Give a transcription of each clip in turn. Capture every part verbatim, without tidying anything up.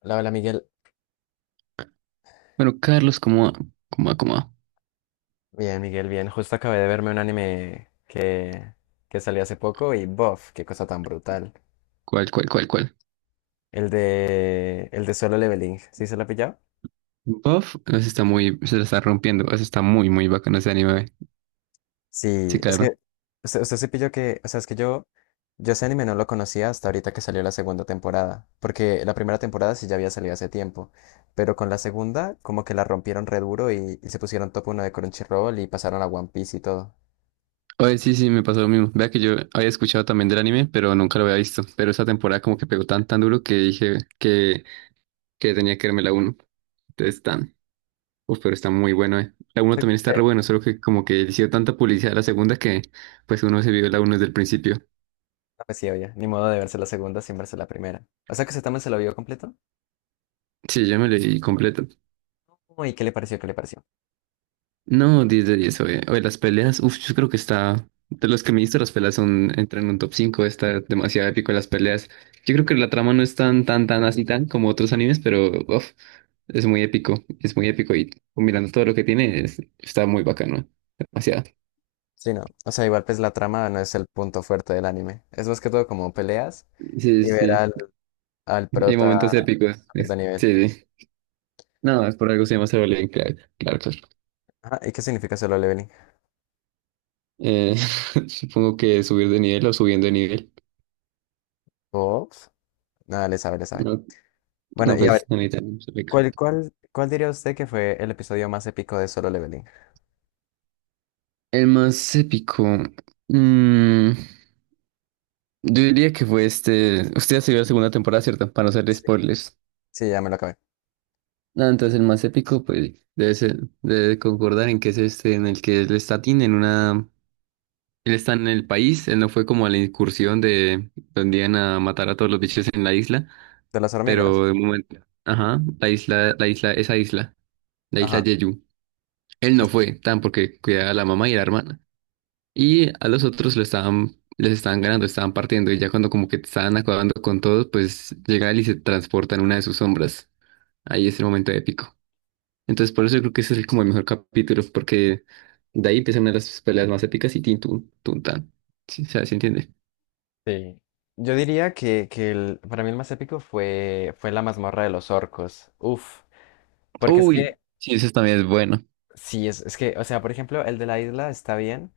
Hola, hola Miguel. Bueno, Carlos, como, como, como, Bien, Miguel, bien. Justo acabé de verme un anime que, que salió hace poco y bof, qué cosa tan brutal. ¿cuál, cuál, cuál, cuál? El de, el de Solo Leveling. ¿Sí se lo ha pillado? Buff, se está muy, se la está rompiendo, o sea, está muy, muy bacano ese anime. Sí, Sí, es claro. que usted, usted se pilló que, o sea, es que yo, yo ese anime no lo conocía hasta ahorita que salió la segunda temporada, porque la primera temporada sí ya había salido hace tiempo, pero con la segunda como que la rompieron re duro y, y se pusieron top uno de Crunchyroll y pasaron a One Piece y todo. Oye, sí, sí, me pasó lo mismo. Vea que yo había escuchado también del anime, pero nunca lo había visto. Pero esa temporada como que pegó tan, tan duro que dije que, que tenía que verme la uno. Entonces, tan, uf, pero está muy bueno, eh. La uno Sí, también sí. está re bueno, solo que como que le hicieron tanta publicidad a la segunda que pues uno se vio la uno desde el principio. No, pues sí, oye, ni modo de verse la segunda sin verse la primera. O sea que ese también se lo vio completo. Sí, yo me leí completo. Uy, ¿qué le pareció? ¿Qué le pareció? No, diez de diez, oye. Oye, las peleas, uf, yo creo que está. De los que me diste, las peleas son, entran en un top cinco. Está demasiado épico las peleas. Yo creo que la trama no es tan, tan, tan así, tan como otros animes, pero uff, es muy épico, es muy épico y, combinando todo lo que tiene, es- está muy bacano. Demasiado. Sí, no. O sea, igual pues la trama no es el punto fuerte del anime. Es más que todo como peleas Sí, sí, y ver sí. al, al Hay momentos prota épicos. subir de es- nivel. Sí, sí. No, es por algo se llama Solo Leveling, claro, claro, claro. Ajá, ¿y qué significa solo leveling? Eh, supongo que subir de nivel o subiendo de nivel. Ops. Nada, le sabe, le sabe. No, Bueno, no, y a pues, ver, no necesitan. ¿cuál, cuál, cuál diría usted que fue el episodio más épico de Solo Leveling? El más épico. mm, yo diría que fue este. Usted ya se vio la segunda temporada, ¿cierto? Para no hacer Sí, spoilers. sí, ya me lo acabé. Ah, entonces el más épico, pues, debe ser, debe concordar en que es este, en el que él está Tin en una. Él está en el país, él no fue como a la incursión de donde iban a matar a todos los bichos en la isla, ¿De las hormigas? pero de momento. Ajá, la isla, la isla, esa isla, la isla Ajá. Jeju. Él no fue, tan porque cuidaba a la mamá y a la hermana. Y a los otros lo estaban, les estaban ganando, estaban partiendo. Y ya cuando como que estaban acabando con todos, pues llega él y se transporta en una de sus sombras. Ahí es el momento épico. Entonces por eso yo creo que ese es el- como el mejor capítulo, porque de ahí empiezan una de las peleas más épicas y tin, tun, tun, tan. Sí, o sea, ¿sí entiende? Sí. Yo diría que, que el- para mí el más épico fue, fue la mazmorra de los orcos. Uf. Porque es Uy, que, sí, eso también es bueno. sí, es, es que, o sea, por ejemplo, el de la isla está bien,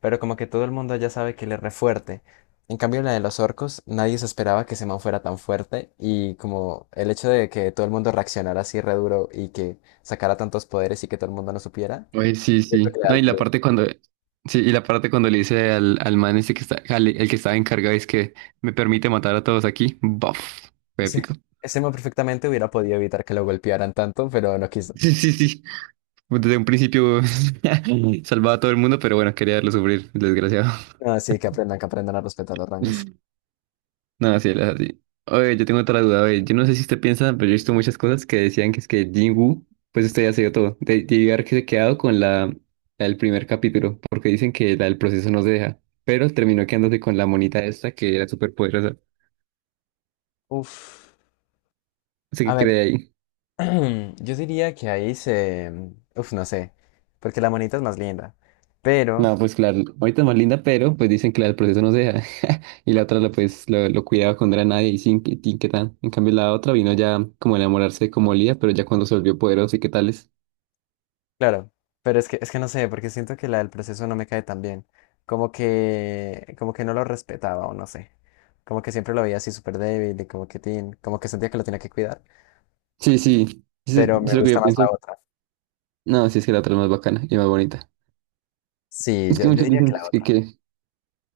pero como que todo el mundo ya sabe que él es re fuerte. En cambio, la de los orcos, nadie se esperaba que ese man fuera tan fuerte. Y como el hecho de que todo el mundo reaccionara así re duro y que sacara tantos poderes y que todo el mundo no supiera, Uy, sí, yo creo sí. que le da No, y el la plus. parte cuando... Sí, y la parte cuando le dice al, al man ese que está, al- el que estaba encargado, es que me permite matar a todos aquí. Buff. Fue Ese, épico. ese man perfectamente hubiera podido evitar que lo golpearan tanto, pero no quiso. Sí, sí, sí. Pues, desde un principio salvaba a todo el mundo, pero bueno, quería verlo sufrir, el desgraciado. Ah, sí, que aprendan, que aprendan a respetar los rangos. No, así es así. Oye, yo tengo otra duda, oye, yo no sé si usted piensa, pero yo he visto muchas cosas que decían que es que Jinwoo, pues usted ya se dio todo. De, de haber que se quedado con la, la del primer capítulo, porque dicen que la del proceso no se deja, pero terminó quedándose con la monita esta que era súper poderosa. Uf. Así A que ver, cree ahí. yo diría que ahí se... Uf, no sé, porque la monita es más linda. Pero, No, pues claro, ahorita es más linda, pero pues dicen que la del proceso no se deja. Y la otra lo, pues, lo, lo cuidaba cuando era nadie y sin que tin, qué tal. En cambio, la otra vino ya como a enamorarse de como Lía, pero ya cuando se volvió poderosa y qué tales. claro, pero es que, es que no sé, porque siento que la del proceso no me cae tan bien. Como que, como que no lo respetaba o no sé. Como que siempre lo veía así súper débil y como que, tin, como que sentía que lo tenía que cuidar. Sí, sí, eso, eso Pero es me lo que gusta yo más la pienso. otra. No, sí, es que la otra es más bacana y más bonita. Sí, Es yo, que yo muchos diría que dicen la que, otra. que,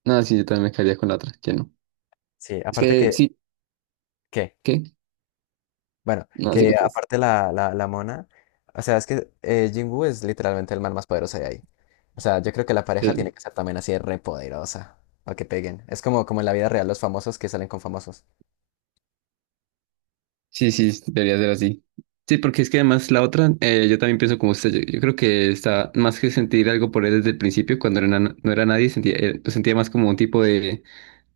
no, sí, yo también me caería con la otra, que no. Sí, Es aparte que que... sí, ¿Qué? ¿qué? Bueno, No, sí, que que ustedes. aparte la, la, la mona, o sea, es que eh, Jinwoo es literalmente el man más poderoso de ahí. O sea, yo creo que la pareja tiene que ser también así de re poderosa, o que peguen. Es como, como en la vida real los famosos que salen con famosos. Sí, sí, debería ser así. Sí, porque es que además la otra, eh, yo también pienso como usted. Yo, yo creo que está más que sentir algo por él desde el principio, cuando era na- no era nadie, sentía, eh, pues sentía más como un tipo de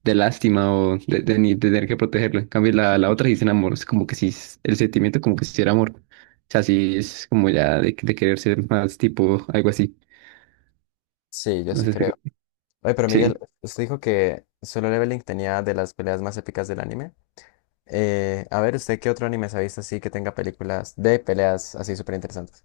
de lástima o de, de ni- de tener que protegerlo. En cambio, la, la otra dicen amor, es como que si el sentimiento como que si era amor. O sea, sí es como ya de, de querer ser más tipo algo así. Sí, yo No sí sé, si- creo. Oye, pero Miguel, sí. usted dijo que Solo Leveling tenía de las peleas más épicas del anime. Eh, a ver, ¿usted qué otro anime se ha visto así que tenga películas de peleas así súper interesantes?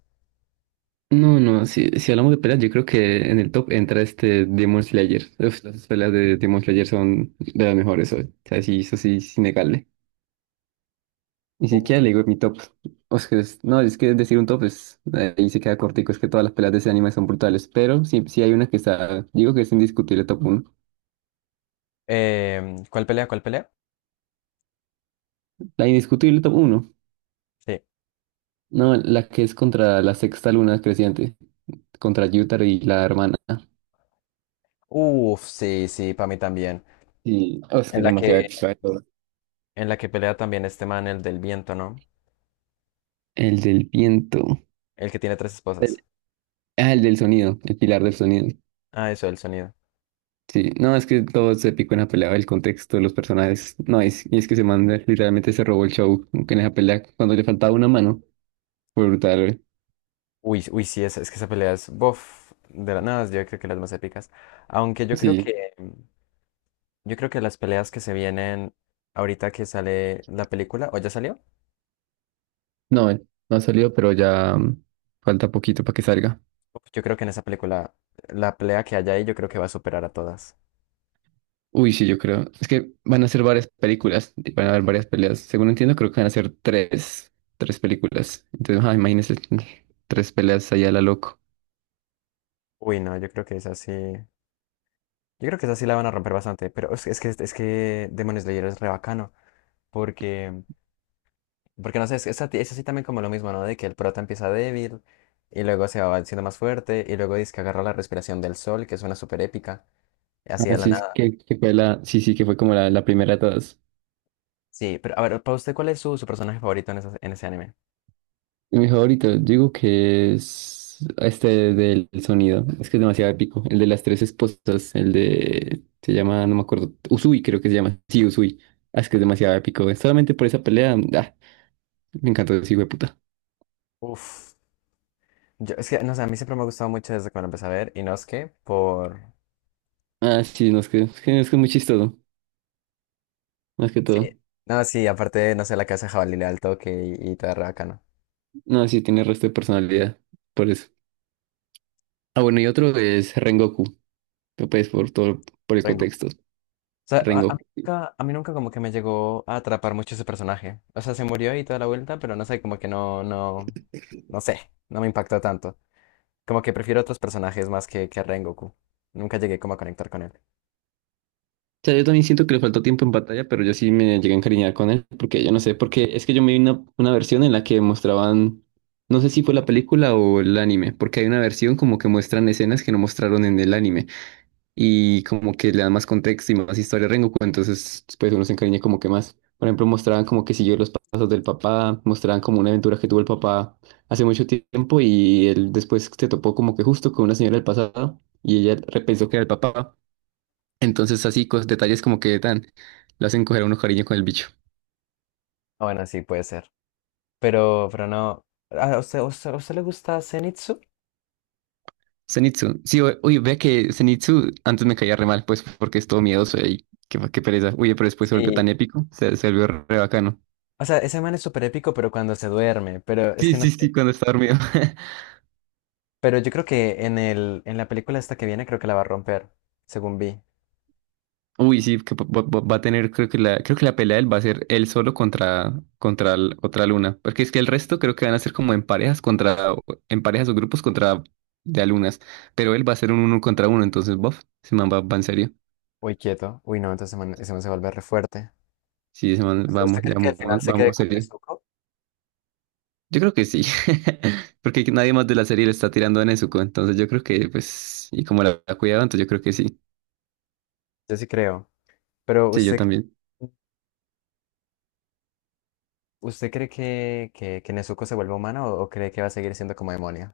No, no, si, si hablamos de peleas, yo creo que en el top entra este Demon Slayer. Uf, las peleas de Demon Slayer son de las mejores hoy. O sea, sí, eso sí es innegable. Ni siquiera Uf. le digo mi top. O sea, es- no, es que decir un top es, ahí se queda cortico, es que todas las peleas de ese anime son brutales, pero sí, sí hay una que está, digo que es indiscutible top uno. Em, ¿cuál pelea? ¿Cuál pelea? La indiscutible top uno. Sí. No, la que es contra la sexta luna creciente, contra Yutar y la hermana. Uf, sí, sí, para mí también. Sí, oh, es que En es la demasiado que épica de todo. En la que pelea también este man, el del viento, ¿no? El del viento. El que tiene tres esposas. El- ah, el del sonido, el pilar del sonido. Ah, eso, el sonido. Sí, no, es que todo se picó en la pelea, el contexto, los personajes. No, es, y es que se manda, literalmente se robó el show como en esa pelea cuando le faltaba una mano. Fue brutal. Uy, uy, sí, es, es que esa pelea es, bof, de las nada, yo creo que las más épicas. Aunque yo creo Sí, que, yo creo que las peleas que se vienen ahorita que sale la película, o ya salió, no, no ha salido, pero ya mm, falta poquito para que salga. uf, yo creo que en esa película, la pelea que haya ahí, yo creo que va a superar a todas. Uy, sí, yo creo. Es que van a ser varias películas, y van a haber varias peleas. Según entiendo, creo que van a ser tres, tres películas. Entonces, ah, imagínense, tres peleas allá a la loco. Uy, no, yo creo que es así, yo creo que esa sí la van a romper bastante, pero es, es que, es que Demon Slayer es re bacano, porque Porque no sé, es, es, a- es así también como lo mismo, ¿no? De que el prota empieza débil y luego se va haciendo más fuerte y luego dice que agarra la respiración del sol, que suena súper épica, así Ah, de la sí, es nada. que, que fue la, sí, sí, que fue como la, la primera de todas. Sí, pero a ver, para usted, ¿cuál es su, su personaje favorito en, esa- en ese anime? Y mi favorito, yo digo que es este del sonido. Es que es demasiado épico. El de las tres esposas, el de, se llama, no me acuerdo, Usui creo que se llama. Sí, Usui. Ah, es que es demasiado épico. Solamente por esa pelea, ah, me encantó ese hijo de puta. Uf. Yo, es que, no sé, a mí siempre me ha gustado mucho desde que me lo empecé a ver y no es que por... Ah, sí, no, es que, es que es que es muy chistoso, más que Sí. todo. No, sí, aparte, no sé, la casa de jabalí le da el toque y, y todo re bacano. No, sí tiene resto de personalidad, por eso. Ah, bueno, y otro es Rengoku, que pues por todo, por el contexto, O sea, a, a mí Rengoku. nunca, a mí nunca como que me llegó a atrapar mucho ese personaje. O sea, se murió y toda la vuelta, pero no sé, como que no, no, no sé, no me impactó tanto. Como que prefiero otros personajes más que, que a Rengoku. Nunca llegué como a conectar con él. O sea, yo también siento que le faltó tiempo en batalla, pero yo sí me llegué a encariñar con él, porque yo no sé, porque es que yo me vi una, una versión en la que mostraban, no sé si fue la película o el anime, porque hay una versión como que muestran escenas que no mostraron en el anime, y como que le dan más contexto y más historia a Rengoku, entonces pues uno se encariña como que más. Por ejemplo, mostraban como que siguió los pasos del papá, mostraban como una aventura que tuvo el papá hace mucho tiempo y él después se topó como que justo con una señora del pasado y ella repensó que era el papá. Entonces así, cos- detalles como que tan, lo hacen coger a uno cariño con el bicho. Ah, bueno, sí, puede ser. Pero, pero no. ¿A usted, a usted, a usted le gusta Zenitsu? Zenitsu, sí, o- uy, vea que Zenitsu antes me caía re mal, pues porque es todo miedoso y qué, qué pereza. Uy, pero después se volvió Sí. tan épico, se, se volvió re bacano. O sea, ese man es súper épico, pero cuando se duerme, pero es Sí, que no sí, sí, sé. cuando está dormido. Pero yo creo que en el, en la película esta que viene, creo que la va a romper, según vi. Uy, sí, que va, va- va a tener, creo que la, creo que la pelea de él va a ser él solo contra, contra el- otra luna. Porque es que el resto creo que van a ser como en parejas contra, en parejas o grupos contra de alunas. Pero él va a ser un uno contra uno, entonces, bof, ese man va, va en serio. Uy, quieto. Uy, no, entonces ese man, ese man se vuelve re fuerte. Sí, ese man, ¿Usted vamos, usted ya cree que al final vamos, se quede vamos con serio. Nezuko? Yo creo que sí. Porque nadie más de la serie le está tirando a Nezuko, entonces yo creo que, pues, y como la, la cuidado, entonces yo creo que sí. Yo sí creo. Pero Sí, yo usted, también. ¿usted cree que, que, que Nezuko se vuelve humana o, o cree que va a seguir siendo como demonio?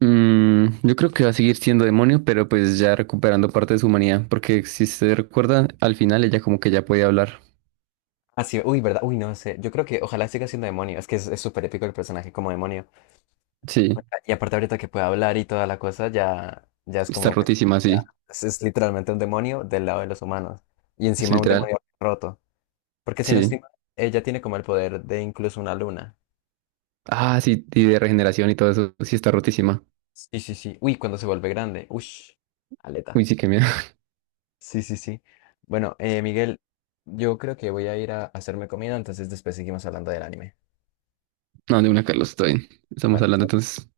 Mm, yo creo que va a seguir siendo demonio, pero pues ya recuperando parte de su humanidad, porque si se recuerda, al final ella como que ya puede hablar. Ah, sí, uy, ¿verdad? Uy, no sé. Yo creo que ojalá siga siendo demonio. Es que es es súper épico el personaje como demonio. Sí, Y aparte ahorita que puede hablar y toda la cosa, ya, ya es está como, pues, sí, rotísima, ya. sí, Es, es literalmente un demonio del lado de los humanos. Y es encima un literal. demonio roto. Porque si no Sí. estoy mal, ella tiene como el poder de incluso una luna. Ah, sí, y de regeneración y todo eso, sí está rotísima. Sí, sí, sí. Uy, cuando se vuelve grande. Ush, aleta. Uy, sí, que miedo. Sí, sí, sí. Bueno, eh, Miguel, yo creo que voy a ir a hacerme comida, entonces después seguimos hablando del anime. No, de una, Carlos, estoy. Estamos Bueno, hablando chao, chao, entonces. chao.